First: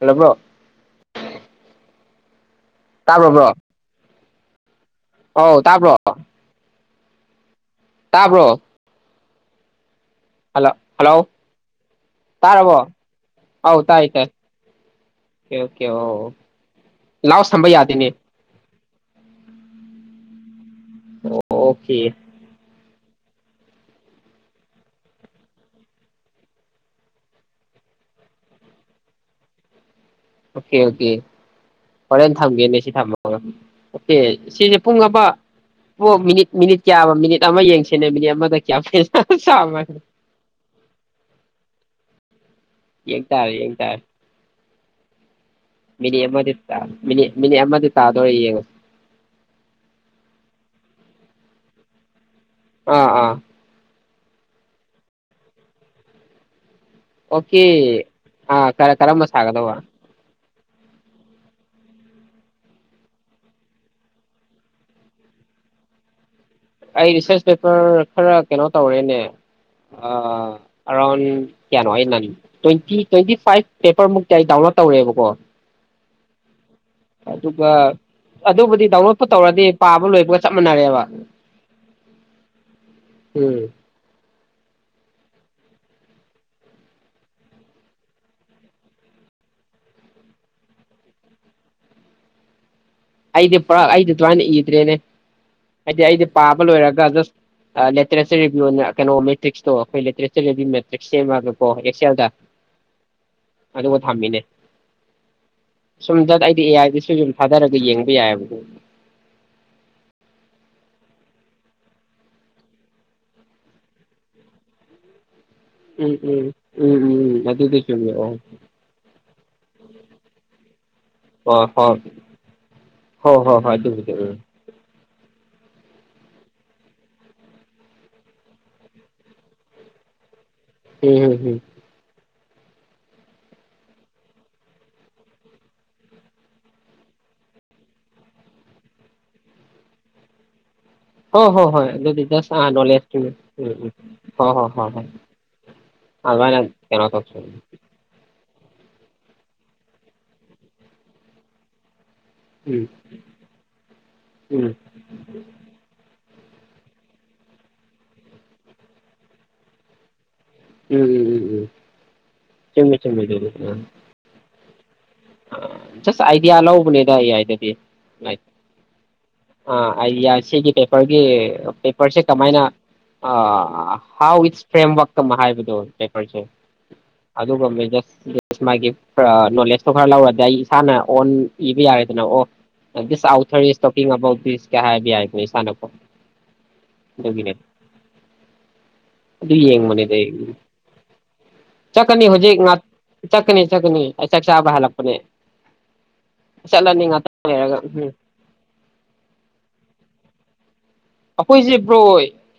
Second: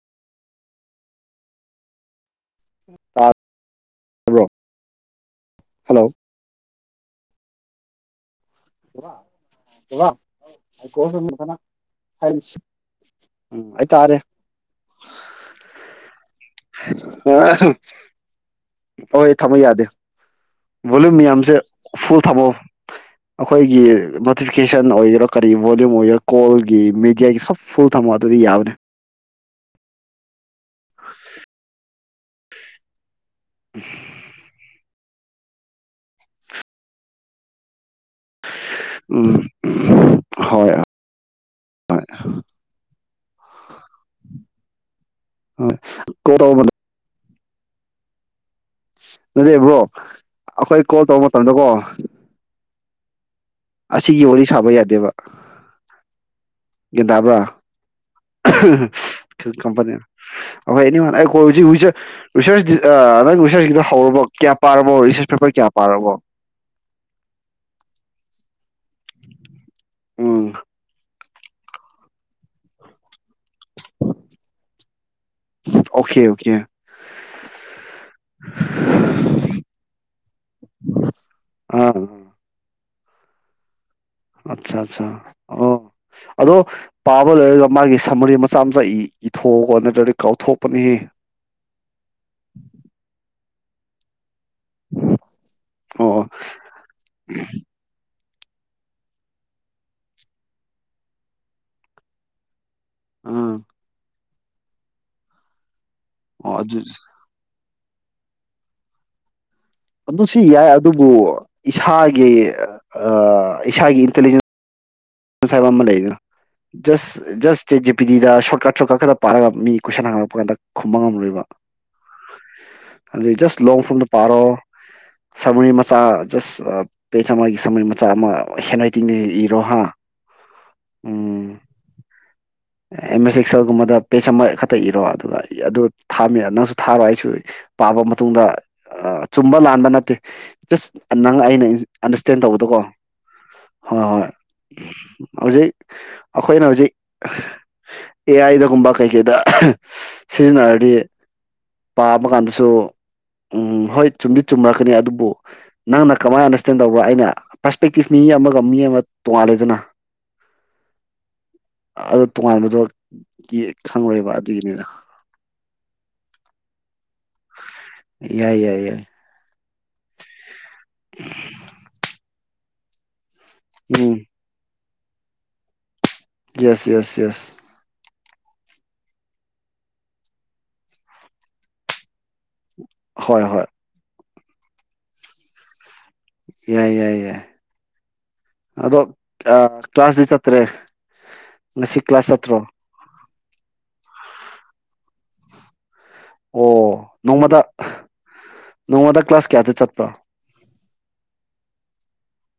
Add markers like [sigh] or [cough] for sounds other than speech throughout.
ꯍꯜꯂꯕ꯭ꯔꯣ ꯇꯥꯕ꯭ꯔꯣ bro bro ꯑꯧ ꯇꯥꯕ꯭ꯔꯣ? ꯇꯥꯕ꯭ꯔꯣ? [inaudible] ꯍꯂ ꯍꯜꯂꯣ! ꯐꯖꯅ ꯁꯥꯏꯂꯦꯟꯁ ꯇꯥꯔꯕꯣ ꯎꯝ ꯑꯥꯎ ꯑꯩ ꯇꯥꯏ- ꯇꯥꯔꯦ ꯇꯥꯏ ꯑꯣꯀꯦ ꯑꯣ ꯂꯥꯎ ꯊꯝꯕ ꯌꯥꯗꯦꯅꯦ꯫ ꯍꯣꯏ ꯊꯝꯃ ꯌꯥꯗꯦ꯫ ꯕꯣꯂꯨꯝ ꯃꯥꯌꯥꯝꯁꯦ ꯑꯣꯀꯦ ꯐꯨꯜ ꯊꯝꯃꯣ ꯫ ꯑꯩꯈꯣꯏꯒꯤ ꯅꯣꯇꯤꯐꯤꯀꯦꯁꯟ ꯑꯣꯏꯒꯦꯔꯥ ꯀꯔꯤ ꯚꯣꯂꯌꯨꯝ ꯑꯣꯏꯒꯦꯔꯥ ꯀꯣꯜꯒꯤ ꯃꯦꯗꯤꯌꯥꯒꯤ ꯁꯞꯐꯨꯜ ꯊꯝꯃꯣ ꯑꯗꯨꯗꯤ ꯌꯥꯕꯅꯤ꯫ Okay- okay. ꯍꯣꯔꯦꯟ ꯊꯝꯒꯦꯅꯦ ꯁꯤ ꯊꯝꯃꯣ ꯑꯣ ꯑꯣꯀꯦ ꯁꯤꯁꯦ ꯄꯨꯡ ꯑꯃ ꯄꯣꯛ ꯃꯤꯅꯤꯠ ꯃꯤꯅꯤꯠ ꯀꯌꯥꯕ ꯃꯤꯅꯤꯠ ꯑꯃ ꯌꯦꯡꯁꯤ ꯄꯨ ꯎꯝ ꯍꯣꯏ [unintelligible] ꯌꯦꯡ ꯇꯥꯔꯦ - ꯌꯦꯡ ꯇꯥꯔꯦ꯫ ꯍꯣꯏ ꯃꯤꯅꯤꯠ ꯀꯣꯜ ꯇꯧꯕ [unintelligible] ꯃꯤꯅꯤꯠ ꯃꯤꯅꯤꯠ ꯑꯃꯗꯤ ꯇꯥꯗꯣꯔꯤ ꯌꯦꯡꯉꯣ꯫ ꯅꯗꯦꯕ꯭ꯔꯣ ꯑꯩꯈꯣꯏ ꯀꯣꯜ ꯇꯧꯕ ꯃꯇꯝꯗꯀꯣ ꯑꯥ - ꯑꯥ꯫ ꯑꯁꯤꯒꯤ ꯋꯥꯔꯤ ꯁꯥꯕ ꯌꯥꯗꯦꯕ꯫ ꯒꯦꯟꯗꯥꯕ꯭ꯔ ꯑꯣꯀꯦ ꯑꯥ ꯀꯔꯝꯕ [unintelligible] ꯁꯥꯒꯗꯧꯕ ꯑꯩꯈꯣꯏ ꯑꯦꯅꯤ ꯋꯥꯟ ꯑꯩꯈꯣ ꯍꯧꯖꯤꯛ ꯔꯤꯁꯔꯁ ꯅꯪ ꯔꯤꯁꯔꯁꯀꯤꯗ ꯍꯧꯔꯕꯣ ꯀꯌꯥ ꯄꯥꯔꯕꯣ ꯔꯤꯁꯔꯁ ꯄꯦꯄꯔ ꯀꯌꯥ ꯄꯥꯔꯕꯣ? ꯑꯩ ꯔꯤꯁꯔꯆ ꯄꯦꯄꯔ ꯈꯔ ꯀꯩꯅꯣ ꯇꯧꯔꯦꯅꯦ ꯎꯝ ꯑꯔꯥꯎꯟ ꯀꯌꯥꯅꯣ ꯑꯩ ꯅ ꯇ꯭ꯋꯦꯟꯇꯤ ꯇ꯭ꯋꯦꯟꯇꯤ ꯐꯥꯏꯚ ꯄꯦꯄꯔꯃꯨꯛꯇꯤ ꯑꯩ ꯗꯥꯎꯟꯂꯣꯗ ꯇꯧꯔꯦꯕꯀꯣ ꯑꯣꯀꯦ ꯑꯣꯀꯦ ꯑꯗꯨꯒ ꯑꯗꯨꯕꯨꯗꯤ ꯗꯥꯎꯟꯂꯣꯗꯣ ꯇꯧꯔꯗꯤ ꯄꯥꯕ ꯂꯣꯏꯕꯒ ꯆꯞ ꯃꯥꯟꯅꯔꯦꯕ ꯑꯝ꯫ ꯎꯝ꯫ ꯑꯠꯆꯥ- ꯑꯠꯆꯥ ꯑꯣ ꯑꯗꯣ ꯄꯥꯕ ꯂꯣꯏꯔꯒ ꯃꯥꯒꯤ ꯁꯃꯔꯤ ꯃꯆꯥ- ꯃꯆꯥ ꯏꯊꯣꯛꯑꯀꯣ ꯅꯠꯇ꯭ꯔꯗꯤ ꯀꯥꯎꯊꯣꯛꯄꯅꯤꯍꯦ꯫ ꯑꯗꯤ ꯄꯨꯔ ꯑꯩꯗꯤ ꯇꯋꯥꯅ ꯏꯗ꯭ꯔꯦꯅꯦ ꯍꯥꯏꯗꯤ ꯑꯣ ꯑꯩꯗꯤ ꯄꯥꯕ ꯂꯣꯏꯔꯒ ꯖꯁ ꯂꯤꯇꯔꯦꯆꯔꯚ ꯀꯩꯅꯣ ꯃꯦ꯭ꯛꯁꯇꯣ ꯑꯩꯈꯣꯏ ꯂꯤꯇꯔꯦꯆꯔ ꯑꯈꯣꯏ ꯃꯦꯇ꯭ꯔꯤꯛ ꯁꯦꯝꯃꯒꯦꯀꯣ ꯑꯦꯛꯁꯦꯜꯗ ꯑꯥ ꯑꯗꯨꯒ ꯊꯝꯃꯤꯅꯦ꯫ ꯁꯨꯝꯗ ꯑꯣ ꯑꯩꯗꯤ ꯑꯦ ꯑꯗꯨ ꯑꯥꯏꯗꯁꯨ ꯌꯨꯝ ꯊꯥꯗꯔ ꯌꯦꯡꯕ ꯌꯥꯏꯕ꯫ ꯑꯗꯨꯁꯨ ꯌꯥꯏ ꯑꯗꯨꯕꯨ ꯏꯁꯥꯒꯤ ꯏꯁꯥꯒꯤ ꯏꯟꯇꯤꯂꯤꯖꯦꯟꯁ ꯁꯥꯏꯕ ꯑꯃ ꯎꯝ ꯎꯝ ꯎꯝ ꯎꯝ ꯎꯝ ꯂꯩꯗꯅꯁ ꯑꯗꯨꯗꯤ ꯖꯤ ꯄꯤ ꯆꯨꯝꯃꯦ ꯑꯣ ꯗꯤꯗ ꯁꯣꯔꯠꯀꯠ ꯁꯣꯔꯠꯀꯠ ꯄꯥꯔꯒ ꯃꯤ ꯀꯣꯏꯁꯟ ꯍꯥꯡꯂꯛꯄ ꯀꯥꯟꯗ ꯈꯨꯕꯥꯡ ꯉꯝꯂꯣꯏꯕ ꯍꯣꯏ ꯍꯣꯏ ꯑꯗꯩ ꯍꯣꯏ ꯍꯣꯏ ꯖꯁ ꯍꯣꯏ ꯂꯣꯡ ꯐ꯭ꯔꯣꯝ ꯗ ꯑꯗꯨꯕꯨꯗꯤ ꯎꯝ ꯎꯝ ꯄꯥꯔꯣ ꯁꯔꯃꯔꯤ ꯃꯆꯥ ꯖꯁ ꯄꯦꯖ ꯑꯃꯒꯤ ꯁꯔꯃꯔꯤ ꯃꯆꯥ ꯑꯃ ꯍꯦꯟ ꯔꯥꯏꯇꯤꯡꯗ ꯏꯔꯣ ꯍꯥ ꯎꯝ ꯍꯝꯝ ꯑꯦꯝ ꯑꯦꯁ ꯑꯦꯛꯁꯦꯜꯒꯨꯝꯕꯗ ꯄꯦꯖ ꯑꯃ ꯈꯛꯇ ꯏꯔꯣ ꯑꯗꯨꯒ ꯑꯗꯨ ꯊꯥꯝꯃꯦ ꯅꯪꯁꯨ ꯊꯥꯔꯣ ꯑꯩꯁꯨ ꯄꯥꯕ ꯃꯇꯨꯡꯗ ꯆꯨꯝꯕ ꯂꯥꯟꯕ ꯅꯠꯇꯦ ꯖꯁ ꯅꯪ ꯍꯣꯏ ꯍꯣꯏ ꯑꯩꯅ ꯍꯣꯏ ꯑꯗꯨꯗꯤ ꯑꯟꯗꯔꯁꯇꯦꯟ ꯖꯁ ꯑꯥ ꯇꯧꯕꯗꯣꯀꯣ ꯅꯣꯂꯦꯖꯀꯤꯅꯤ ꯎꯝ ꯎꯝ ꯍꯣꯏ ꯍꯣꯏ ꯍꯣꯏ ꯍꯣꯏ ꯍꯧꯖꯤꯛ ꯑꯩꯈꯣꯏꯅ ꯍꯧꯖꯤꯛ ꯆ ꯑꯦ ꯑꯥꯏꯗꯒꯨꯝꯕ ꯀꯩꯀꯩꯗ ꯁꯤꯖꯤꯟꯅꯔꯗꯤ ꯄꯥꯕ ꯀꯥꯟꯗꯁꯨ ꯎꯝ ꯎꯝ ꯍꯣꯏ ꯆꯨꯝꯗꯤ ꯎꯝ ꯎꯝ ꯎꯝ ꯆꯨꯝꯃꯛꯀꯅꯤ ꯑꯗꯨꯕꯨ ꯅꯪꯅ ꯀꯃꯥꯏꯅ ꯑꯟꯗꯔꯁꯇꯦꯟ ꯇꯧꯕ꯭ꯔꯥ ꯑꯩꯅ ꯄꯔꯁꯄꯦꯛꯇꯤꯞ ꯃꯤ ꯑꯃꯒ ꯃꯤ ꯑꯃ ꯇꯣꯉꯥꯜꯂꯦꯗꯅ ꯎꯝ ꯎꯝ ꯎꯝ ꯎꯝ ꯑꯣ ꯇꯣꯉꯥꯟꯕꯗꯣ ꯆꯨꯝꯃꯤ ꯆꯨꯝꯃꯤ ꯈꯪꯪꯂꯣꯏꯕ ꯊꯅꯦꯗ ꯁ ꯑꯥꯏꯗꯤꯌꯥ ꯑꯂ ꯎꯕ [unintelligible] ꯌꯥꯏ ꯌꯥꯏ ꯌꯥꯏ ꯑ ꯑꯩ ꯌꯥ ꯁꯤꯒꯤ ꯄꯦꯄꯔꯒꯤ ꯄꯦꯄꯔꯁꯦ ꯀꯃꯥꯏꯅ ꯑ ꯎꯝ ꯍꯥꯎ ꯏꯠꯁ ꯐ꯭ꯔꯦꯝꯋꯥꯛ ꯇꯃ ꯍꯥꯏꯕꯗꯣ ꯌꯦꯁ ꯌꯦꯁ ꯌꯦꯁ ꯑꯗꯨꯒ ꯃꯦ [unintelligible] ꯃꯥꯒꯤ ꯄ꯭ꯔ ꯅꯣꯂꯦꯖ ꯁꯣ ꯈꯔ ꯂꯧꯔꯗꯤ ꯑꯩ ꯏꯁꯥꯅ ꯑꯣꯟ ꯏꯕ ꯌꯥꯔꯦꯗꯅ ꯑꯣ ꯍꯣꯏ ꯑꯥꯎꯊ ꯍꯣꯏ ꯁꯣꯀꯤ ꯑꯕꯥꯎ ꯄꯤꯁ ꯀ ꯍꯥꯏꯕꯤ ꯌꯥꯏꯈ ꯏꯁꯥꯟ ꯌꯥꯏ ꯌꯥꯏ ꯌꯥꯏ ꯑꯗꯣ ꯑꯗꯨ ꯌꯦꯡꯕꯅꯤꯗ ꯀ꯭ꯂꯥꯁꯗꯤ ꯑꯩ ꯆꯠꯇ꯭ꯔꯦ ꯉꯁꯤ ꯀ꯭ꯂꯥꯁ ꯆꯠꯇ꯭ꯔꯣ ꯆꯀꯅꯤ ꯆꯀꯅꯤ ꯆ ꯆꯥꯕꯍꯄꯅꯦ ꯑꯣ ꯅꯣꯡꯃꯗ ꯅꯣꯡꯃꯗ ꯀ꯭ꯂꯥꯁ ꯀꯌꯥꯗ ꯆꯠꯄ꯭ꯔꯣ ꯑꯩꯈꯣꯏꯁꯦ ꯕ꯭ꯔꯣ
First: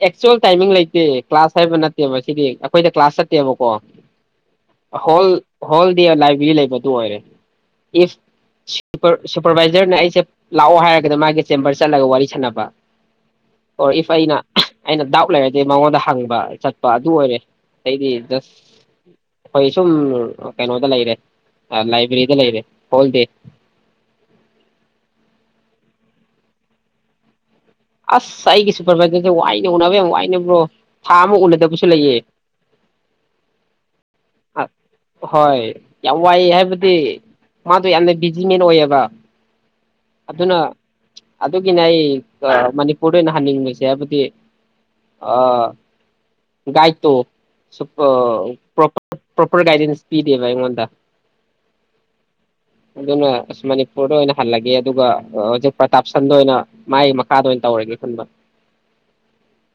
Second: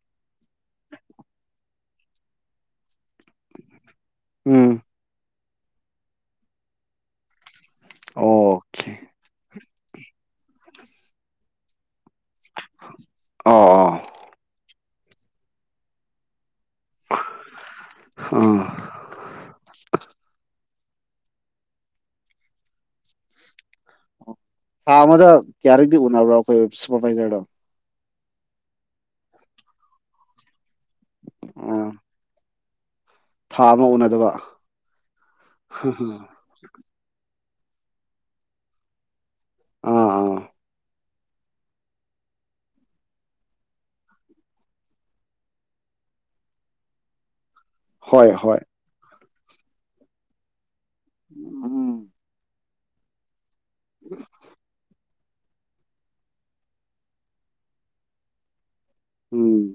ꯑꯦꯛꯆꯨꯋꯦꯜ ꯇꯥꯏꯃꯤꯡ ꯂꯩꯇꯦ ꯀ꯭ꯂꯥꯁ ꯍꯥꯏꯕ ꯅꯠꯇꯦ ꯃꯁꯤꯗꯤ ꯑꯩꯈꯣꯏꯗ ꯀ꯭ꯂꯥꯁ ꯆꯠꯇꯦꯕꯀꯣ ꯎꯝ ꯍꯣꯜ ꯍꯣꯜꯗꯤ ꯂꯥꯏꯕ꯭ꯔꯦꯔꯤ ꯂꯩꯕꯗꯨ ꯑꯣꯏꯔꯦ ꯑꯣꯀꯦ ꯏꯐ ꯁꯄꯔꯕꯥꯏ ꯑꯩꯁꯦ ꯂꯥꯛꯑꯣ ꯍꯥꯏꯔꯒꯗꯤ ꯃꯥꯒꯤ ꯆꯦꯝꯕꯔ ꯆꯠꯂꯒ ꯋꯥꯔꯤ ꯁꯅꯕ ꯑꯣ ꯏꯐ ꯏꯅꯥ ꯑꯩꯅ ꯗꯥꯎ ꯂꯩꯕꯗꯤ ꯃꯉꯣꯟꯗ ꯍꯪꯕ ꯆ ꯑꯗꯨ ꯑꯣꯏꯔꯦ ꯑꯩꯗꯤ ꯖꯁ ꯑꯥ ꯑꯩꯈꯣꯏ ꯁꯨꯝ ꯀꯩꯅꯣꯗ ꯂꯩꯔꯦ ꯂꯥꯏꯕ꯭ꯔꯦꯔꯤꯗ ꯂꯩꯔꯦ ꯍꯣꯜꯗꯤ ꯊꯥ ꯑꯃꯗ ꯀꯌꯥꯔꯤꯛꯇꯗꯤ ꯎꯅꯕ꯭ꯔꯣ ꯑꯩꯈꯣꯏ ꯁꯨꯄꯔꯚꯥꯏꯖꯔꯗ ꯑꯁ ꯑꯩꯒꯤ ꯁꯨꯄꯔꯚꯥꯏꯖꯔꯁꯦ ꯋꯥꯏꯅ ꯎꯅꯕ ꯌꯥꯝ ꯋꯥꯏꯅꯕ꯭ꯔꯣ ꯊꯥ ꯑꯃ ꯎꯅꯗꯕꯁꯨ ꯂꯩꯌꯦ ꯊꯥꯕ ꯑꯣ ꯑ ꯍꯣꯏ ꯌꯥꯝ ꯋꯥꯏꯑ ꯍꯥꯏꯕꯗꯤ ꯃꯥꯗꯣ ꯌꯥꯝꯅ ꯕꯤꯖꯤꯃꯦꯟ ꯑꯣꯏꯌꯦꯕ ꯑꯥ ꯑꯥ ꯑꯗꯨ ꯑꯗꯨꯅ ꯑꯗꯨꯒꯤꯅꯦ ꯑꯩ ꯃꯅꯤꯄꯨꯔꯗ ꯑꯣꯏꯅ ꯍꯟꯅꯤꯡꯕꯁꯦ ꯍꯥꯏꯕꯗꯤ ꯒꯥꯏꯇꯣ ꯍꯣꯏ ꯍꯣꯏ ꯣ ꯄ꯭ꯔꯣꯄꯔ ꯒꯥꯏꯗꯦꯟꯁ ꯄꯤꯗꯦꯕ ꯑꯩꯉꯣꯟꯗ ꯎꯝ ꯑꯗꯨꯅ ꯃꯅꯤꯄꯨꯔꯗ ꯑꯣꯏꯅ ꯍꯜꯂꯒꯦ ꯑꯗꯨꯒ ꯍꯧꯖꯤꯛ ꯄ꯭ꯔꯇꯥꯞꯁꯟꯗ ꯑꯣꯏꯅ ꯃꯥꯒꯤ ꯃꯈꯥꯗ ꯑꯣꯏꯅ ꯇꯧꯔꯒꯦ ꯈꯟꯕ ꯎꯝ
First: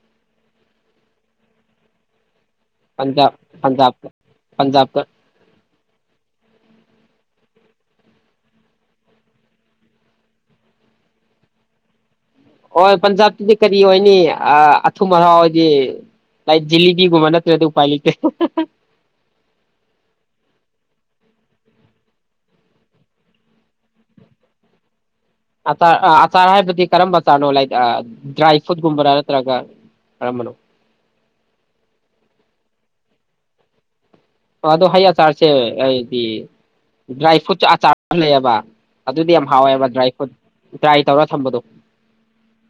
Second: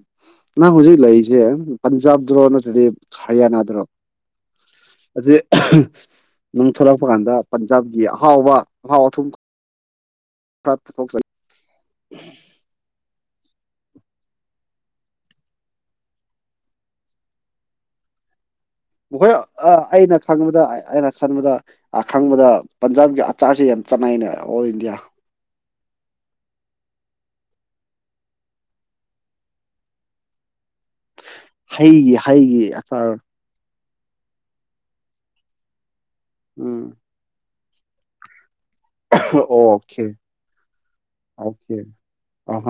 ꯅ ꯍꯧꯨꯖꯤ ꯂꯣꯏꯁꯦ ꯄꯟꯖꯥꯕ ꯗ꯭ꯔꯣꯍ ꯑꯗꯨꯗꯤ ꯄꯟꯖꯥꯕ ꯍꯔꯤꯌꯥꯅꯥꯗꯔꯣ ꯄꯟꯖꯥꯕꯇ ꯄꯟꯖꯥꯕꯇ ꯑꯁꯤ ꯪ ꯊꯣꯛꯂꯛꯄ ꯀꯥꯟꯗ ꯄꯟꯖꯥꯕꯒꯤ ꯑꯍꯥꯎꯕ ꯑꯍꯥꯎ ꯑꯊꯨꯝ ꯈꯔꯊꯣꯛꯆ ꯍꯣꯏ ꯄꯟꯖꯥꯕꯇꯗꯤ ꯀꯔꯤ ꯑꯣꯏꯅꯤ ꯑꯊꯨꯝ ꯑꯥꯎ ꯍꯥꯏꯗꯤ ꯂꯥꯏꯛ ꯖꯤꯂꯤꯕꯤꯒꯨꯝꯕ ꯅꯠꯇ꯭ꯔꯗꯤ ꯎꯄꯥꯏ ꯂꯩꯇꯦ ꯍꯣꯏ ꯑꯩꯅ ꯈꯪꯕꯗ ꯑꯩꯅ ꯈꯟꯕꯗ ꯈꯪꯕꯗ ꯄꯟꯖꯥꯕꯒꯤ ꯑꯆꯥꯔꯁꯤꯦ ꯌꯥꯝ ꯆꯅꯥꯏꯅꯦ ꯑꯣꯜ ꯏꯟꯗꯤꯌꯥ ꯑꯆꯥꯔ ꯑꯆꯥꯔ ꯍꯥꯏꯕꯗꯤ ꯀꯔꯝꯕ ꯑꯆꯥꯔꯅꯣ ꯂꯥꯏꯛ ꯗ꯭ꯔꯥꯏ ꯐ꯭ꯔꯨꯠꯀꯨꯝꯕꯔꯥ ꯅꯠꯇ꯭ꯔꯒ ꯀꯔꯝꯕꯅꯣ ꯍꯌꯦꯒꯤ ꯍꯥꯏꯌꯦꯒꯤ ꯑꯔ ꯑꯗꯨ ꯍꯌꯦ ꯆꯥꯔꯁꯦ ꯑꯩ ꯎꯝ ꯗ꯭ꯔꯥꯏ ꯐ꯭ꯔꯨꯠ ꯆꯥꯔ ꯂꯩꯑꯕ ꯑꯗꯨꯗꯤ ꯌꯥꯝ ꯍꯥꯎꯋꯦꯕ ꯑꯣꯀꯦ ꯗ꯭ꯔꯥꯏ ꯐ꯭ꯔꯨꯠ ꯗ꯭ꯔꯥꯏ ꯇꯧꯔ ꯊꯝꯕꯗꯣ ꯑꯣꯀꯦ ꯑ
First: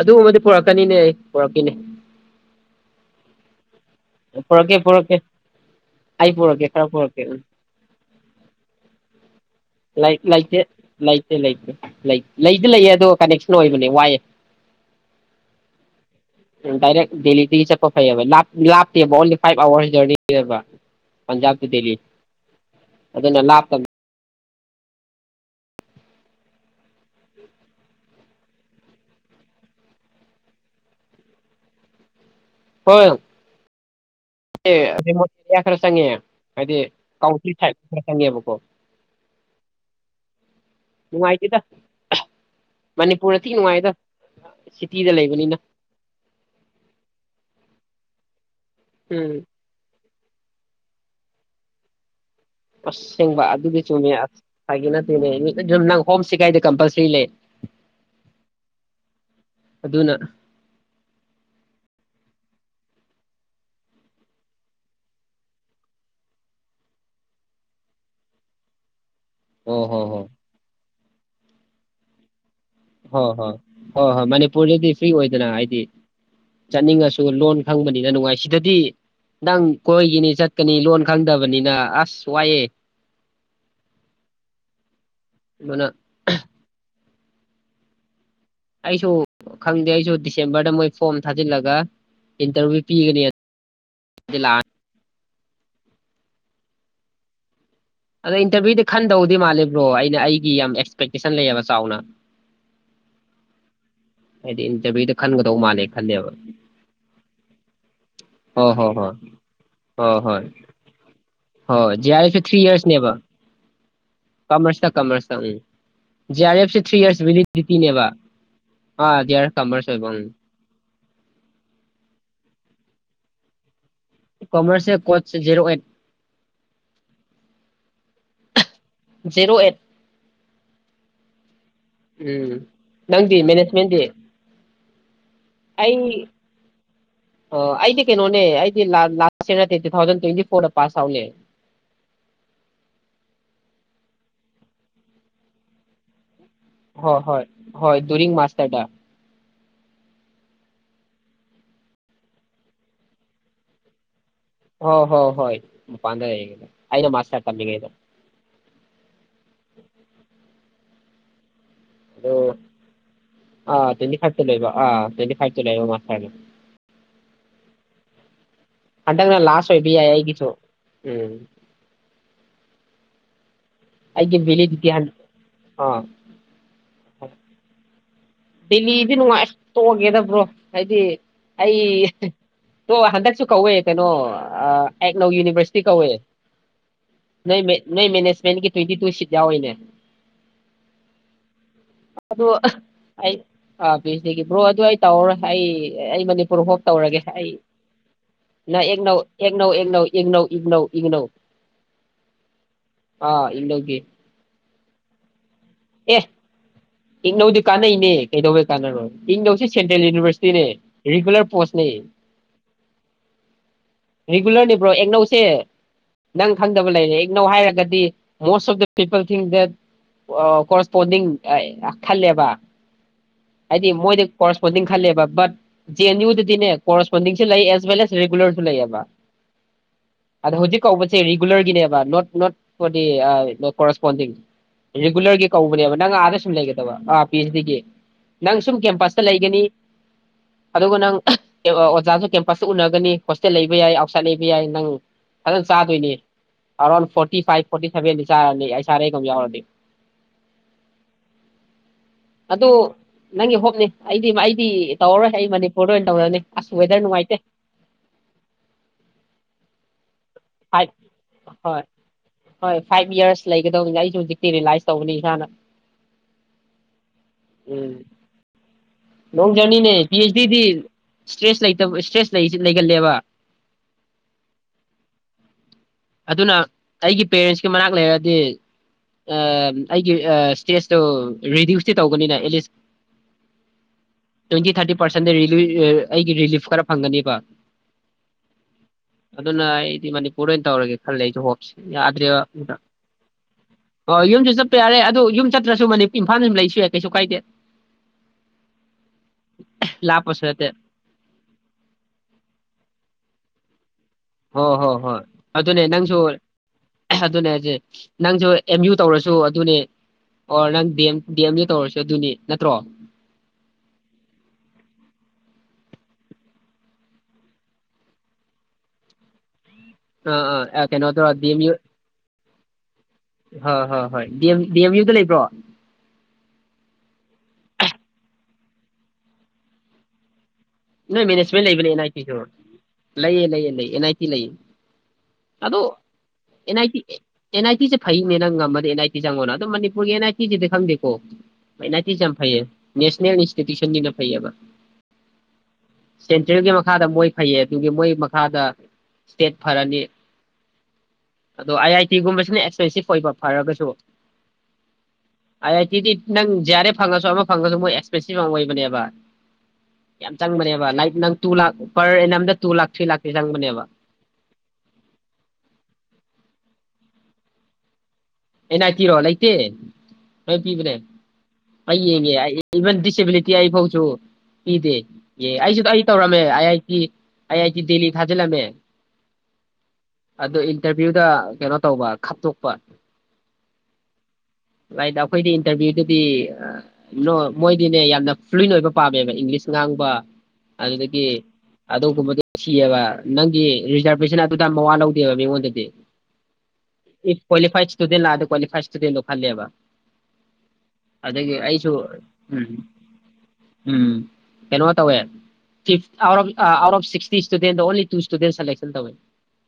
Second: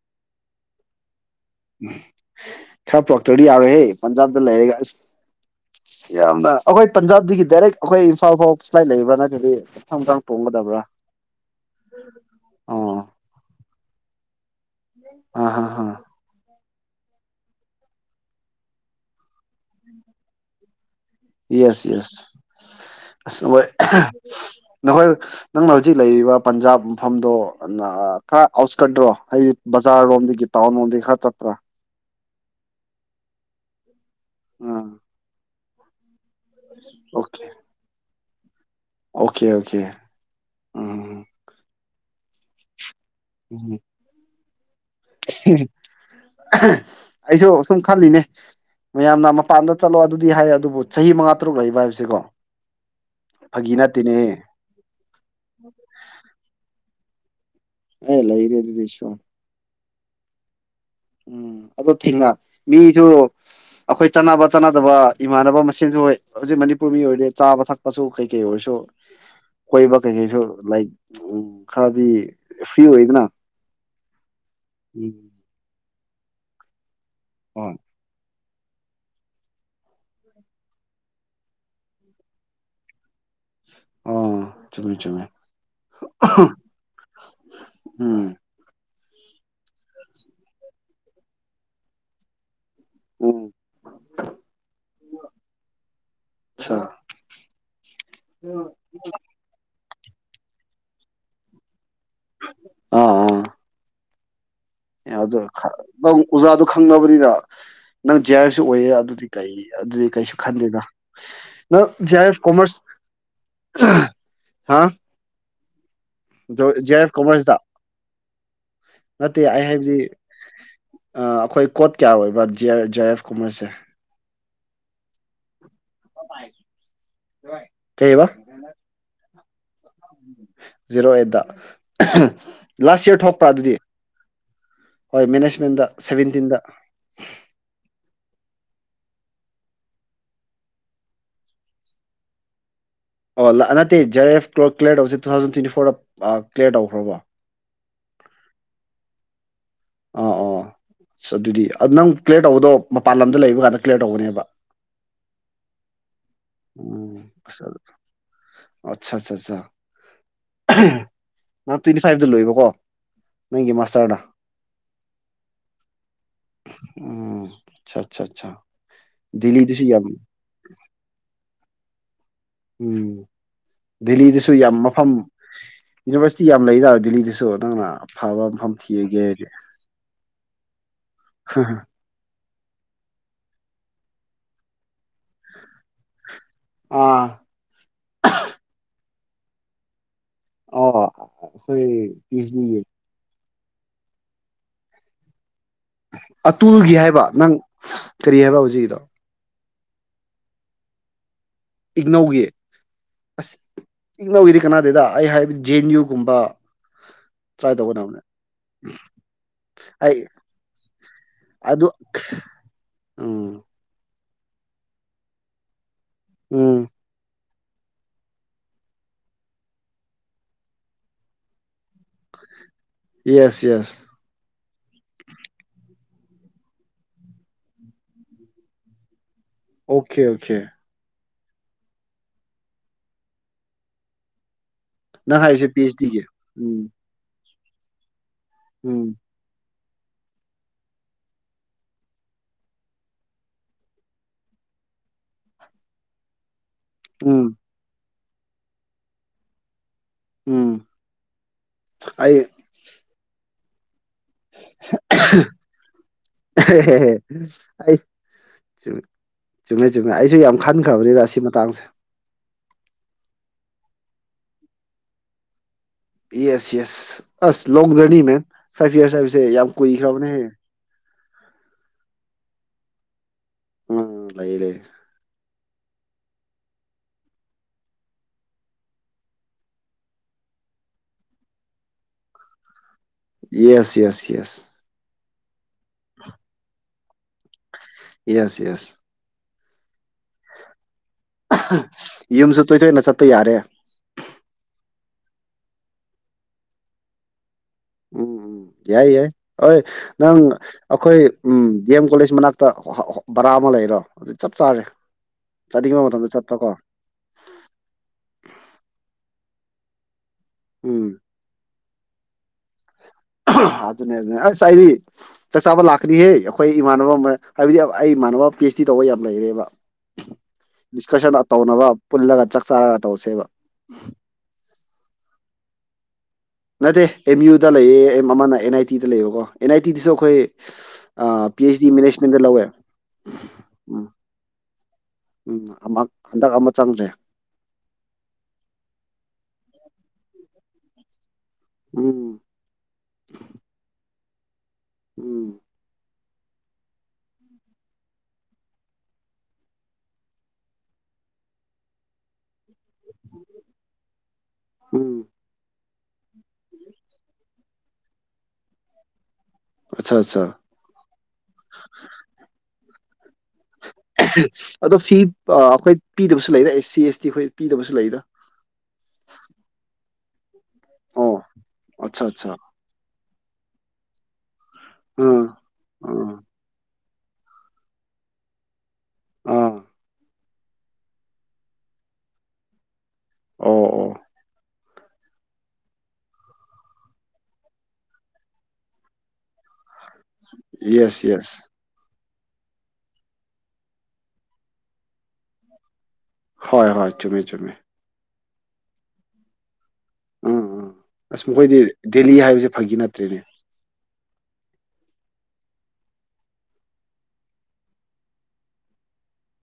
ꯑꯗꯨꯒꯨꯝꯕ ꯄꯨꯔꯛꯀꯅꯤꯅꯦ ꯑꯩ ꯄꯨꯔꯛꯈꯤꯅꯦ ꯎꯝ ꯈꯔ ꯄꯣꯛꯛꯇꯗꯤ ꯌꯥꯔꯣꯏꯍꯦ ꯄꯟꯖꯥꯕꯇ ꯂꯩꯔꯒ ꯄꯨꯔꯛꯀꯦ ꯑꯁ ꯄꯨꯔꯛꯀꯦ ꯑꯩ ꯌꯥꯝꯅ ꯄꯨꯔꯛꯀꯦ ꯈꯔ ꯑꯩꯈꯣꯏ ꯄꯨꯔꯛꯀꯦ ꯎꯝ ꯄꯟꯖꯥꯕꯗꯒꯤ ꯗꯥꯏꯔꯦꯛ ꯑꯩꯈꯣꯏ ꯏꯝꯐꯥꯜ ꯐꯥꯎ ꯐ꯭ꯂꯥꯏꯠ ꯂꯩꯕ꯭ꯔꯥ ꯅꯠꯇ꯭ꯔꯗꯤ ꯃꯊꯪ ꯃꯊꯪ ꯂꯩꯇꯦ ꯂꯩꯇꯦ ꯇꯣꯡꯒꯗꯕ꯭ꯔꯥ ꯂꯩꯇꯦ ꯂꯩꯇ ꯂꯩꯗꯤ ꯂꯩꯌꯦ ꯑꯣ ꯑꯗꯣ ꯀꯅꯦꯛꯁꯟ ꯑꯣꯏ ꯋꯥꯏ ꯑ ꯑꯥ ꯑ ꯗꯥꯏꯔꯦ ꯗꯦꯂꯤꯇ ꯆꯄ ꯐꯩꯕꯦ ꯂ ꯂꯥꯇꯕꯣꯜ ꯐꯥꯏꯚ ꯑꯋꯥꯔꯁ ꯖꯔꯅꯤꯕ ꯌꯦꯁ ꯌꯦꯁ ꯑꯗꯨꯅ ꯑꯣꯏ ꯂꯥꯞꯇꯕ ꯅꯈꯣꯏ ꯅꯪꯅ ꯍꯧꯖꯤꯛ ꯂꯩꯔꯤꯕ ꯄꯟꯖꯥꯕ ꯃꯐꯝꯗꯣ ꯈꯔ ꯑꯥꯎꯠꯁꯀꯠꯇ꯭ꯔꯣ ꯑꯩꯗꯤ ꯕꯖꯥꯔ ꯂꯣꯝꯗꯒꯤ ꯇꯥꯎꯟ ꯂꯣꯝꯗꯒꯤ ꯈꯔ ꯆꯠꯄ꯭ꯔꯥ ꯍꯣꯏ ꯎꯝ [unintelligible] ꯈꯔ ꯆꯪꯉꯦ ꯍꯥꯏꯗꯤ ꯑꯣꯀꯦ ꯀꯥꯎꯇ ꯁꯥꯏꯠ ꯆꯉꯦꯕꯀꯣ ꯑꯣꯀꯦ ꯑꯣꯀꯦ ꯎꯝ ꯃꯅꯤꯄꯨꯔꯗ ꯊꯤ ꯎꯝ ꯅꯨꯡꯉꯥꯏꯗ ꯁꯤꯇꯤꯗ ꯂꯩꯕꯅꯤꯅ ꯑꯩꯁꯨ ꯁꯨꯝ ꯐꯅꯤꯅꯦ ꯃꯌꯥꯝ ꯎꯝ ꯄꯥꯟꯗ ꯆꯂꯣ ꯑꯗꯨ ꯍꯥꯏ ꯑꯗꯨꯕꯨ ꯆꯍꯤ ꯃꯉꯥ ꯇꯔꯨꯛ ꯂꯩꯕ ꯍꯥꯏꯕꯁꯤꯀꯣ ꯑꯁꯦꯡꯕ ꯐꯥꯒꯤ ꯑꯗꯨꯗꯤ ꯆꯨꯝꯅꯦ ꯅꯠꯇꯦꯅꯦ ꯑꯁ ꯍꯥꯏꯒꯤ ꯅꯠꯇꯦꯅꯦ ꯅꯪ ꯍꯣꯝ ꯁꯤꯒꯥꯏꯗ ꯀꯝꯄꯜꯁꯔꯤ ꯂꯩ ꯑꯦ ꯂꯩꯥꯏꯔꯦꯗꯤꯗꯔꯤ ꯁꯣ ꯑꯗꯨꯅ ꯎꯝ ꯑꯣ ꯊꯦꯡꯉ ꯃꯤꯁꯨ ꯑꯩꯈꯣꯏ ꯆꯥꯟꯅꯕ ꯆꯥꯟꯅꯗꯕ ꯏꯃꯥꯟꯅꯕ ꯃꯁꯦꯟꯁꯨ ꯍꯣꯏ ꯍꯧꯖꯤꯛ ꯃꯅꯤꯄꯨꯔ ꯃꯤ ꯑꯣꯏꯔꯦ ꯆꯥꯕ ꯊꯛꯄꯁꯨ ꯀꯩ ꯀꯩ ꯑꯣꯏꯔꯁꯨ ꯑꯣ ꯀꯣꯏ ꯋꯥ ꯍꯣ ꯀꯩ ꯍꯣ ꯀꯩꯁꯨ ꯂꯥꯏꯛ ꯎꯝ ꯈꯔꯗꯤ ꯐ꯭ꯔꯤ ꯑꯣꯏꯗꯅ ꯍꯣꯏ ꯍꯣꯏ ꯍꯣꯏ ꯍꯣꯏ ꯃꯅꯤꯄꯨꯔꯗꯗꯤ ꯐ꯭ꯔꯤ ꯎꯝ ꯑꯣꯏꯗꯅ ꯍꯥꯏꯗꯤ ꯆꯅꯤꯡꯒ ꯂꯣꯟ ꯍꯣꯏ ꯈꯪꯕꯅꯤꯅ ꯅꯨꯡꯉꯥꯏꯁꯤ ꯑꯗꯨꯗꯤ ꯅꯪ ꯀꯣꯏꯒꯤꯅꯤ ꯆꯠꯀꯅꯤ ꯂꯣꯟ ꯈꯪꯗꯕꯅꯤꯅ ꯑꯁ ꯋꯥꯏꯑꯦ ꯑꯣ ꯆꯃꯦ ꯆꯃꯦ ꯑꯗꯨꯅ ꯎꯝ ꯑꯩꯁꯨ ꯈꯪꯗꯦ ꯑꯩꯁꯨ ꯗꯤꯁꯦꯝꯕꯔꯗ ꯃꯣꯏ ꯐꯣꯔꯝ ꯊꯥꯖꯤꯜꯂꯒ ꯏꯟꯇꯔꯚꯤꯌꯨ ꯎꯝ ꯄꯤꯒꯅꯤ ꯂ ꯑꯆꯥ ꯑꯗ ꯏꯟꯇꯔꯚ꯭ꯨꯗꯤ ꯈꯟꯗꯧꯗꯤ ꯃꯥꯂ ꯔꯣ ꯑꯩꯅ ꯑꯩꯒꯤ ꯌꯥꯝ ꯑꯦꯛꯁꯄꯦꯛꯇꯦꯁꯟ ꯂꯩꯌꯦꯕ ꯆꯥꯎꯅ ꯑꯥ ꯑꯥ ꯍꯥꯏꯗꯤ ꯏꯟꯇꯔꯚꯤꯌꯨꯗ ꯑꯦ ꯈꯟꯒꯗꯧ ꯑꯗꯨꯗ ꯃꯥꯜꯂꯦ ꯅꯪ ꯈꯜꯂꯦꯕ ꯑꯣꯖꯥꯗꯣ ꯈꯪꯅꯕꯅꯤꯅ ꯅꯪ ꯖꯦ ꯍꯥꯏꯔꯁꯨ ꯍꯣ ꯍꯣ ꯑꯣꯏꯌꯦ ꯍꯣꯏ ꯑꯗꯨꯗꯤ ꯀꯩ ꯑꯗꯨꯗꯤ ꯀꯩꯁꯨ ꯈꯟꯗꯦꯗ ꯍ ꯅꯪ ꯦ G R ꯑꯔꯁ F three commerce ꯏꯔꯁꯅꯦꯕ ꯀꯃꯔꯁ ꯍꯥ ꯇ ꯀꯃꯔꯁ ꯊ ꯎꯝ ꯖꯤ ꯑꯥꯔ ꯑꯦꯐ ꯁꯤ ꯊ꯭ꯔꯤ ꯏꯔꯁ ꯚꯦꯂꯤꯗꯤꯇꯤꯅꯦꯕ ꯑꯥ ꯗꯤ ꯅꯠꯇꯦ ꯑꯥꯔ ꯑꯦꯐ ꯑꯩ ꯀꯃꯔꯁ ꯍꯥꯏꯕꯗꯤ ꯑꯣꯏꯕ ꯑꯩꯈꯣꯏ ꯀꯣꯠ ꯀꯌꯥ ꯑꯣꯏꯕ ꯖꯦ ꯑꯦꯐ ꯀꯨꯝꯃꯔꯁꯦ ꯀꯣꯃꯔꯁ ꯀꯣꯆꯣ ꯀꯩꯕ ꯖꯤꯔꯣ ꯑꯩꯠ ꯖꯤꯔꯣ ꯑꯩꯠꯇꯠꯇ ꯎꯝ ꯂꯥꯁ ꯌꯌꯥꯔ ꯅꯪꯗꯤ ꯊꯣꯛꯄ꯭ꯔꯥ ꯑꯗꯨꯗꯤ ꯃꯦꯅꯦꯖꯃꯦꯟꯗꯤ ꯍꯣꯏ ꯃꯦꯅꯦꯖꯃꯦꯟꯗ ꯑꯩ ꯁꯚꯦꯟꯇꯤꯟꯗ ꯑꯩꯗꯤ ꯀꯩꯅꯣꯅꯦ ꯑꯩꯗꯤ ꯂꯥꯁ ꯏꯔ ꯅꯠꯇꯦ ꯇꯨ ꯊꯥꯎꯖꯟ ꯇ꯭ꯋꯦꯟꯇꯤ ꯐꯣꯔꯗ ꯄꯥꯁ ꯇꯂꯦ ꯑꯣ ꯅꯠꯇꯦ ꯖꯦꯔ ꯑꯦꯐꯔꯁꯦ ꯇꯨ ꯊꯥꯎꯖꯟ ꯇ꯭ꯋꯦꯟꯇꯤ ꯐꯣꯔꯗ ꯀ꯭ꯂꯤꯌꯥꯔ ꯇꯧꯈ꯭ꯔꯕꯣ ꯍꯣꯏ ꯍꯣꯏ ꯍꯣꯏ ꯗꯔꯤ ꯃꯥꯁꯇꯔ ꯑ ꯑꯣ ꯑꯁ ꯑꯗꯨꯗꯤ ꯅꯪ ꯀ꯭ꯂꯤꯌꯥꯔ ꯇꯧꯕꯗꯣ ꯃꯄꯥꯟ ꯂꯝꯗ ꯂꯩꯕ ꯀꯥꯟꯗ ꯀ꯭ꯂꯤꯌꯥꯔ ꯇꯧꯒꯅꯦꯕ ꯍ ꯍꯣꯏ ꯍꯣꯏ ꯃꯄꯥꯟꯗ ꯂꯩꯔꯤꯉꯩꯗ ꯑꯩꯅ ꯎꯝ ꯃꯥꯁꯇꯔ ꯑꯆꯥ ꯇꯝꯃꯤꯉꯩꯗ ꯑꯆꯥ ꯑꯆꯥ [unintelligible] ꯐꯥꯏꯚꯇ ꯂꯣꯏꯕꯀꯣ ꯅꯪꯒꯤ ꯑꯣ ꯑ ꯇ꯭ꯋꯦꯟꯇꯤ ꯃꯥꯁꯇꯔꯗ ꯐꯥꯏꯚꯇ ꯂꯣꯏꯕ ꯑ ꯇ꯭ꯋꯦꯟꯇꯤ ꯐꯥꯏꯚꯇ ꯂꯕ ꯑꯆꯥ ꯑꯆꯥ ꯍꯟꯗꯛꯅ ꯂꯥꯁ ꯑꯣꯏꯕ ꯌꯥꯏ ꯑꯩꯒꯤꯁꯨ ꯎꯝ ꯎꯝ ꯑꯩꯒꯤ ꯗꯦꯜꯂꯤꯗꯁꯨ ꯌꯥꯝ ꯚꯦꯂꯤꯗꯤꯇꯤ ꯍꯟ ꯃꯐꯝ ꯑꯥ ꯌꯨꯅꯤꯚꯔꯁꯤꯇꯤ ꯌꯥꯝ ꯂꯩꯗꯅ ꯗꯤꯜꯂꯤꯗꯤꯁꯨꯣ ꯅꯪꯅ ꯑꯐꯕ ꯃꯐꯝ ꯗꯦꯜꯂꯤꯗꯤ ꯊꯤꯔꯒꯦꯗꯤ ꯅꯨꯡꯉꯥꯏ ꯇꯣꯛꯑꯒꯦꯗꯕ꯭ꯔꯣ ꯍꯥꯏꯗꯤ ꯑꯩ ꯇꯣ ꯍꯟꯗꯛꯁꯨ ꯀꯧ ꯇꯩꯅꯣ ꯅ ꯌꯨꯅꯤꯔꯁ ꯀꯕꯨꯦ ꯑꯥ ꯅ ꯅ ꯃꯦꯅꯦꯖꯃꯦꯟꯀꯤ ꯇ꯭ꯋꯦꯟꯇꯤ ꯇꯨ ꯁꯤꯠ ꯌꯥ ꯑꯣꯏꯅꯦ ꯑ ꯁ ꯄꯤꯁꯅꯤ ꯑ ꯁꯒꯤꯕ꯭ꯔꯣ ꯑꯗꯨ ꯑꯩ ꯇꯧ꯭ꯔꯦ ꯑꯩ ꯑꯩ ꯃꯅꯤꯄꯨꯔ ꯍꯣꯞ ꯑꯇꯨꯜꯒꯤ ꯇꯧꯔꯒꯦ ꯍꯥꯏꯕ ꯑꯩ ꯅꯪ ꯀꯔꯤ ꯍꯥꯏꯕ ꯍꯧꯖꯤꯛꯀꯤꯗꯣ ꯏꯪꯅꯧ ꯏꯡꯅꯧ ꯏꯪꯅꯧ ꯏꯪꯅꯧ ꯏꯪꯅꯧ ꯏꯛꯅꯧꯒꯤ ꯑꯁ ꯏꯛꯅꯧꯒꯤ ꯏꯛꯅꯧꯒꯤꯗꯤ ꯀꯅꯥꯗꯗ ꯑꯩ ꯍꯥꯏꯕꯗꯤ ꯖꯦ ꯑꯦꯟ ꯌꯨꯒꯨꯝꯕ ꯏꯪꯅꯧꯗꯤ ꯇ꯭ꯔꯥꯏ ꯀꯥꯟꯅꯩꯅꯦ ꯇꯧꯒꯗꯕꯅꯦ ꯀꯩꯗꯧꯕꯩ ꯀꯥꯟꯅꯔꯣꯏ ꯏꯪꯅꯧꯁꯤ ꯁꯦꯟꯇ꯭ꯔꯦꯜ ꯑꯩ ꯌꯨꯅꯤꯚꯔꯁꯤꯇꯤꯅꯦ ꯔꯤꯒꯨꯂꯔ ꯄꯣꯁꯅꯤ ꯑꯗꯨ ꯎꯝ ꯔꯤꯒꯨꯂꯔꯅꯦꯕ꯭ꯔꯣ ꯑꯦꯛꯅꯧꯁꯦ ꯅꯪ ꯎꯝ ꯈꯪꯗꯕ ꯂꯩꯔꯦ ꯏꯪꯅꯧ ꯍꯥꯏꯔꯦ ꯣꯁ ꯗ ꯄꯤꯜ ꯗ ꯀꯣꯔꯁꯄꯣꯟꯗꯤꯡ ꯈꯜꯂꯦꯕ ꯌꯦꯁ ꯍꯥꯏꯗꯤ ꯌꯦꯁ ꯃꯣꯏꯗꯤ ꯄ ꯣꯟꯗꯤꯡ ꯈꯜꯂꯦꯕ ꯕꯠ ꯖ ꯑꯦꯟ ꯌꯨꯗꯗꯤꯅꯦ ꯀꯣꯔꯁꯄꯣꯟꯗꯤꯡꯁꯨ ꯂꯩ ꯑꯦꯁ ꯋꯦꯜ ꯑꯦꯁ ꯔꯤꯒꯨꯂꯔꯁꯨ ꯂꯩꯑꯕ ꯑꯣꯀꯦ ꯑꯣꯀꯦ ꯔꯤꯒꯨꯂꯔꯒꯤꯅꯦꯕ ꯅꯣꯠ ꯅꯣꯠ ꯀꯣꯔꯁꯄꯣꯟꯗꯤꯡ ꯅꯪ ꯔꯤꯒꯨꯂꯔꯒꯤ ꯍꯥꯏꯔꯤꯁꯦ ꯄꯤ ꯀꯧꯕꯅꯦꯕ ꯑꯩꯆ ꯅꯪ ꯗꯤꯒꯤ ꯑꯥ ꯎꯝ ꯂꯩꯦꯗꯕ ꯄꯤꯔꯁꯤꯒꯦ ꯅꯪ ꯁꯨꯝ ꯎꯝ ꯀꯦꯝꯄꯁꯇ ꯂꯩꯒꯅꯤ ꯑꯗꯨꯒ ꯅꯪ ꯑꯣꯖꯥꯁꯨ ꯀꯦꯝꯄꯁꯇ ꯎꯅꯒꯅꯤ ꯍꯣꯁꯇꯦꯜ ꯂꯩꯕ ꯌꯥꯏ ꯑꯥꯎꯠꯁꯥꯏꯠ ꯂꯩꯕ ꯌꯥꯏ ꯅꯪ ꯐꯖꯅ ꯆꯥꯗꯣꯏꯅꯦ ꯑꯔꯥꯎ ꯐꯣꯔ ꯎꯝ ꯐꯚ ꯐꯚ ꯆ ꯁꯔꯦ ꯀꯖꯔꯗꯤ ꯎꯝ ꯑꯩ ꯑꯗ ꯅꯪ ꯍ ꯎ ꯑꯩꯗꯤ ꯑꯩꯗꯤ ꯇꯧꯔꯔꯣꯏ ꯑꯩ ꯃꯅꯤꯄꯨꯔꯗ ꯑꯣꯏꯅ ꯇꯧꯔꯅꯤ ꯑꯁꯁꯨ ꯋꯦꯗꯔ ꯅꯨꯡꯉꯥꯏꯇꯦ ꯆꯨꯝ ꯑꯩꯁꯨ ꯌꯥꯝ ꯐꯥꯏꯚ ꯈꯟꯈ꯭ꯔꯕꯅꯤꯗ ꯁꯤ ꯍꯣꯏ ꯃꯇꯥꯡꯁꯦ ꯍꯣꯏ ꯐꯥꯏꯚ ꯌꯔꯁ ꯂꯩꯒꯗꯧꯅꯤꯅ ꯑꯩꯁꯨ ꯍꯧꯖꯤꯛꯇꯤ ꯔꯤꯂꯥꯏꯁ ꯇꯧꯕꯅꯤ ꯏꯁꯥꯅ ꯌꯦꯁ ꯌꯦꯁ ꯑꯁ ꯂꯣꯡ ꯎꯝ ꯖꯔꯅꯤ ꯃ ꯂꯣꯡ ꯖꯔꯅꯤꯅꯦ ꯄꯤ ꯑꯩꯆ ꯗꯤ ꯏꯁꯇ꯭ꯔꯦꯁ ꯂꯩꯇꯕ ꯏꯁꯇ꯭ꯔꯦꯁ ꯀꯜꯂꯤꯦꯕ ꯎꯝ ꯂꯩ ꯂꯩ ꯑꯗꯨꯅ ꯑꯩꯒꯤ ꯄꯦꯔꯦꯟꯁꯀꯤ ꯃꯅꯥꯛ ꯂꯩꯔꯗꯤ ꯑꯩꯒꯤ ꯏꯁꯇꯦꯖꯇꯨ ꯔꯤꯗ꯭ꯌꯨꯁꯇꯤ ꯇꯧꯒꯅꯤꯅ ꯑꯦꯠꯂꯤꯁ ꯌꯦꯁ ꯌꯦꯁ ꯌꯦꯁ ꯆ ꯑꯩꯒꯤ ꯔꯤꯂꯤꯐ ꯈꯔ ꯐꯪꯒꯅꯦꯕ ꯌꯦꯁ ꯌꯦꯁ ꯑꯗꯨ ꯂꯥꯏ ꯏꯗꯤ ꯃ ꯇꯧꯔꯒꯦ ꯈꯜꯂꯦ ꯑꯩꯁꯨ ꯍꯣꯁ ꯌꯨꯝꯁꯨ ꯌꯥꯗ꯭ꯔꯦꯕꯗ ꯇꯣꯏ ꯇꯣꯏꯅ ꯆꯠꯄ ꯌꯥꯔꯦ ꯑꯣ ꯌꯨꯝꯁꯨ ꯆꯠꯄ ꯌꯥꯔꯦ ꯑꯗꯨ ꯌꯨꯝ ꯆꯠꯇ꯭ꯔꯁꯨ ꯃꯅꯤ ꯏꯝꯥꯜ ꯌ ꯂꯩꯁꯨ ꯌꯥꯏ ꯀꯩꯁꯨ ꯀꯥꯏꯗꯦ ꯎꯝ ꯎꯝ ꯌꯥꯏ ꯌꯥꯏ ꯍꯣꯏ ꯅꯪ ꯂꯥꯞꯄꯁꯨ ꯅꯠꯇꯦ ꯑꯩꯈꯣꯏ ꯎꯝ ꯗꯤ ꯑꯦꯝ ꯀꯣꯂꯦꯖ ꯃꯅꯥꯛꯇ ꯕꯔꯥ ꯑꯃ ꯂꯩꯔꯣ ꯑꯗꯨ ꯆꯞ ꯍꯣꯏ ꯆꯥꯔꯦ ꯍꯣꯏ ꯍꯣꯏ ꯑꯗꯨꯅꯦ ꯆꯠꯅꯤꯡꯕ ꯅꯪꯁꯨ ꯃꯇꯝꯗ ꯆꯠꯄ ꯀꯣ ꯑꯥ [inaudible] ꯑꯗꯨꯅꯦ ꯍꯥꯏꯖꯦ ꯅꯪꯁꯨ ꯑꯦꯝ ꯌꯨ ꯇꯧꯔꯁꯨ ꯑꯗꯨꯅꯦ ꯑꯣ ꯅꯪ ꯗꯤ um M D M U ꯇꯧꯔꯁꯤ ꯑꯗꯨꯅꯤ ꯅꯠꯇ꯭ꯔꯣ ꯑꯗꯨꯅꯦ ꯑꯗꯨꯅꯦ ꯑꯁ ꯑꯩꯗꯤ ꯆꯥꯛ ꯆꯥꯕ ꯂꯥꯛꯀꯅꯤꯌꯪ ꯑꯩꯈꯣꯏ ꯏꯃꯥꯟꯅꯕ ꯃꯌꯥ ꯍꯥꯏꯕꯗꯤ ꯑꯩ ꯏꯃꯥꯟꯅꯕ ꯄꯤ ꯑꯩꯆ ꯗꯤ ꯇꯧꯕ ꯌꯥꯝ ꯂꯩꯔꯦꯕ ꯑꯥ ꯑꯥ ꯑꯥ ꯀꯩꯅꯣ ꯇꯧꯔ ꯗꯤꯁ꯭ꯀꯁꯟ ꯑꯥ ꯗꯤ ꯑꯦꯝ ꯌꯨ ꯇꯧꯅꯕ ꯄꯨꯟꯂꯒꯥ ꯆꯛ ꯆꯥꯛ ꯇꯧꯁꯦꯕ ꯍꯣꯏ ꯍꯣꯏ ꯍꯣꯏ ꯗꯤ ꯑꯦꯝ ꯗꯤ ꯑꯦꯝ ꯌꯨꯗ ꯂꯩꯕ꯭ꯔꯣ ꯅꯠꯇꯦ ꯑꯦꯝ ꯌꯨꯗ ꯂꯩꯌꯦ ꯑꯩ ꯃꯃꯥꯅ ꯑꯦꯟ ꯑꯥꯏ ꯇꯤꯗ ꯂꯩꯌꯦꯕꯀꯣ ꯑꯦꯟ ꯑꯥꯏ ꯇꯤꯗꯁꯨ ꯑꯩꯈꯣꯏ ꯅꯣꯏ ꯄꯤ ꯃꯦꯅꯦꯖꯃꯦꯟꯇ ꯑꯩꯆ ꯂꯩꯕꯅꯦ ꯗꯤ ꯑꯦꯟ ꯑꯥꯏ ꯇꯤꯁꯨ ꯃꯦꯅꯦꯖꯃꯦꯟꯗ ꯂꯧꯋꯦ ꯂꯩꯌꯦ ꯂꯩꯌꯦ ꯂꯩꯌꯦ ꯑꯦꯟ ꯎꯝ ꯑꯥꯏ ꯇꯤ ꯂꯩꯌꯦ ꯎꯝ ꯑꯗꯣ ꯑꯃ ꯍꯟꯗꯛ ꯑꯃ ꯑꯦꯟ ꯑꯥꯏ ꯇꯤ ꯆꯪꯗ꯭ꯔꯦ ꯑꯦꯟ ꯑꯦꯟ ꯑꯥꯏ ꯇꯤꯖꯦ ꯐꯩꯅꯦ ꯅꯪ ꯉꯝꯃꯗꯤ ꯑꯦꯟ ꯑꯥꯏ ꯇꯤ ꯆꯪꯉꯣꯅ ꯗꯣ ꯃꯅꯤꯄꯨꯔꯒꯤ ꯑꯦꯟ ꯑꯥꯏ ꯇꯤ ꯒꯤ ꯗꯤ ꯈꯪꯗꯦꯀꯣ ꯑꯦꯟ ꯑꯥꯏ ꯇꯤ ꯖꯦ ꯎꯝ ꯌꯥꯝ ꯐꯩꯌꯦ ꯅꯦꯁꯅꯦꯜ ꯏꯟꯁ꯭ꯇꯤꯇꯤꯎꯁꯟ ꯐꯩꯌꯦꯕ ꯎꯝ ꯁꯦꯟꯇ꯭ꯔꯦꯜꯒꯤ ꯃꯈꯥꯗ ꯃꯣꯏ ꯐꯩꯌꯦ ꯑꯗꯨꯒꯤ ꯃꯣꯏꯒꯤ ꯃꯈꯥꯗ ꯁꯇꯦꯠ ꯐꯔꯅꯤ ꯑꯗꯣ ꯑꯥꯏ ꯑꯥꯏ ꯇꯤꯒꯨꯝꯕꯁꯤꯅ ꯑꯦꯁ ꯑꯦ ꯁꯤ ꯐꯩꯕ ꯐꯔꯒꯁꯨ ꯎꯝ ꯑꯥꯏꯑꯥꯏ ꯗꯤꯗꯤꯠ ꯅꯪ ꯖꯥꯔꯦ ꯐꯪꯉꯥꯁꯨ ꯑꯃ ꯐꯪꯉꯁꯨ ꯃꯣꯏ ꯑꯦꯛꯁꯄꯦꯟꯁꯤꯕ ꯌꯝ ꯑꯣꯏꯕꯅꯦꯕ ꯑꯁꯥ ꯌꯥꯝ ꯑꯁꯥ ꯆꯪꯕꯅꯦꯕ ꯂꯥꯏꯛ ꯅꯪ ꯇꯨ ꯂꯥꯛ ꯄꯔ ꯑꯦꯟ ꯑꯦꯝꯗ ꯇꯨ ꯂꯥꯛ ꯊ꯭ꯔꯤ ꯂꯥꯛꯈ ꯑꯗꯣ ꯐꯤ ꯑꯥ ꯑꯩꯈꯣꯏ ꯄꯤꯗꯕꯁꯨ ꯂꯩꯔꯦ ꯑꯦ ꯁꯤ ꯑꯦꯁ ꯇꯤ ꯑꯩꯈꯣꯏ ꯄꯤꯗꯕꯁꯨ ꯂꯩꯗ ꯑꯦꯟ ꯑꯥꯏ ꯇꯤ ꯔꯣ ꯂꯩꯇꯤ ꯍꯣꯏ ꯄꯤꯕꯅꯦ ꯑꯣ ꯑꯩ ꯑꯠꯆꯥ ꯌꯦꯡꯉꯦ ꯑꯥꯏ ꯑꯠꯆꯥ ꯏ ꯏꯚꯟ ꯗꯤꯁꯑꯦꯕꯤꯂꯤ ꯇꯤ ꯑꯥꯏ ꯐꯧꯆꯨ ꯄꯤꯗꯦ ꯑꯥ ꯑꯦ ꯑꯩꯖꯨ ꯑꯩꯖꯨ ꯑꯥ ꯇꯧꯔꯝꯃꯦ ꯑꯥꯏ ꯑꯥꯏ ꯏ ꯑꯥꯏ ꯑꯥꯏ ꯇꯤ ꯗꯦꯜꯂꯤ ꯗ ꯊꯥꯖꯜꯂꯝꯃꯦ ꯑꯥ ꯑꯗꯨ ꯏꯟꯇꯔꯚ꯭ꯌꯨꯗ ꯀꯩꯅꯣ ꯇꯧꯕ ꯈꯞꯇꯣꯛꯄ ꯑꯣ ꯑꯣ ꯂꯥꯏꯗ ꯑꯩꯈꯣꯏꯗꯤ ꯏꯟꯇꯔꯚ꯭ꯌꯨꯗꯨꯗꯤ ꯃꯣꯏꯗꯤꯅꯦ ꯌꯥꯝꯅ ꯐ꯭ꯂꯨꯑꯦꯟꯠ ꯑꯣꯏꯕ ꯄꯥꯝꯃꯦꯕ ꯏꯪꯂꯤꯁ ꯉꯥꯡꯕ ꯌꯦꯁ ꯑꯗꯨꯗꯒꯤ ꯌꯦꯁ ꯑꯗꯨꯒꯨꯝꯕꯗꯣ ꯁꯤꯌꯦꯕ ꯅꯪꯒꯤ ꯔꯤꯖꯥꯔꯕꯦꯁꯟ ꯑꯗꯨꯗ ꯃꯋꯥ ꯂꯧꯗꯦꯕ ꯃꯤꯉꯣꯟꯗꯗꯤ ꯍꯣꯏ ꯍꯣꯏ ꯆꯨꯝꯃꯦ ꯆꯨꯝꯃꯦ ꯂꯛ ꯑꯁꯨ ꯀ꯭ꯋꯥꯂꯤꯐꯥꯏ ꯁ꯭ꯇꯨꯗꯦꯟꯇ ꯗꯣ ꯈꯜꯂꯦꯕ ꯎꯝ ꯎꯝ ꯑꯁ ꯑꯗꯒꯤ ꯃꯈꯣꯏꯗꯤ ꯑꯩꯁꯨ ꯗꯦꯜꯂꯤ ꯍꯥꯏꯕꯕꯁꯤꯦ ꯐꯒꯤ ꯅꯠꯇ꯭ꯔꯤꯅꯦ ꯀꯩꯅꯣ ꯇꯧꯋꯦ ꯐꯤ ꯑꯥꯎꯠ ꯑꯣꯐ ꯁꯤꯛꯁꯇꯤ ꯏꯁꯇꯨꯗꯦꯟꯗ ꯑꯣꯟꯂꯤ ꯇꯨ ꯏꯁꯇꯨꯗꯦꯟ ꯁꯦꯂꯦꯛꯁꯟ ꯇꯧꯋꯦ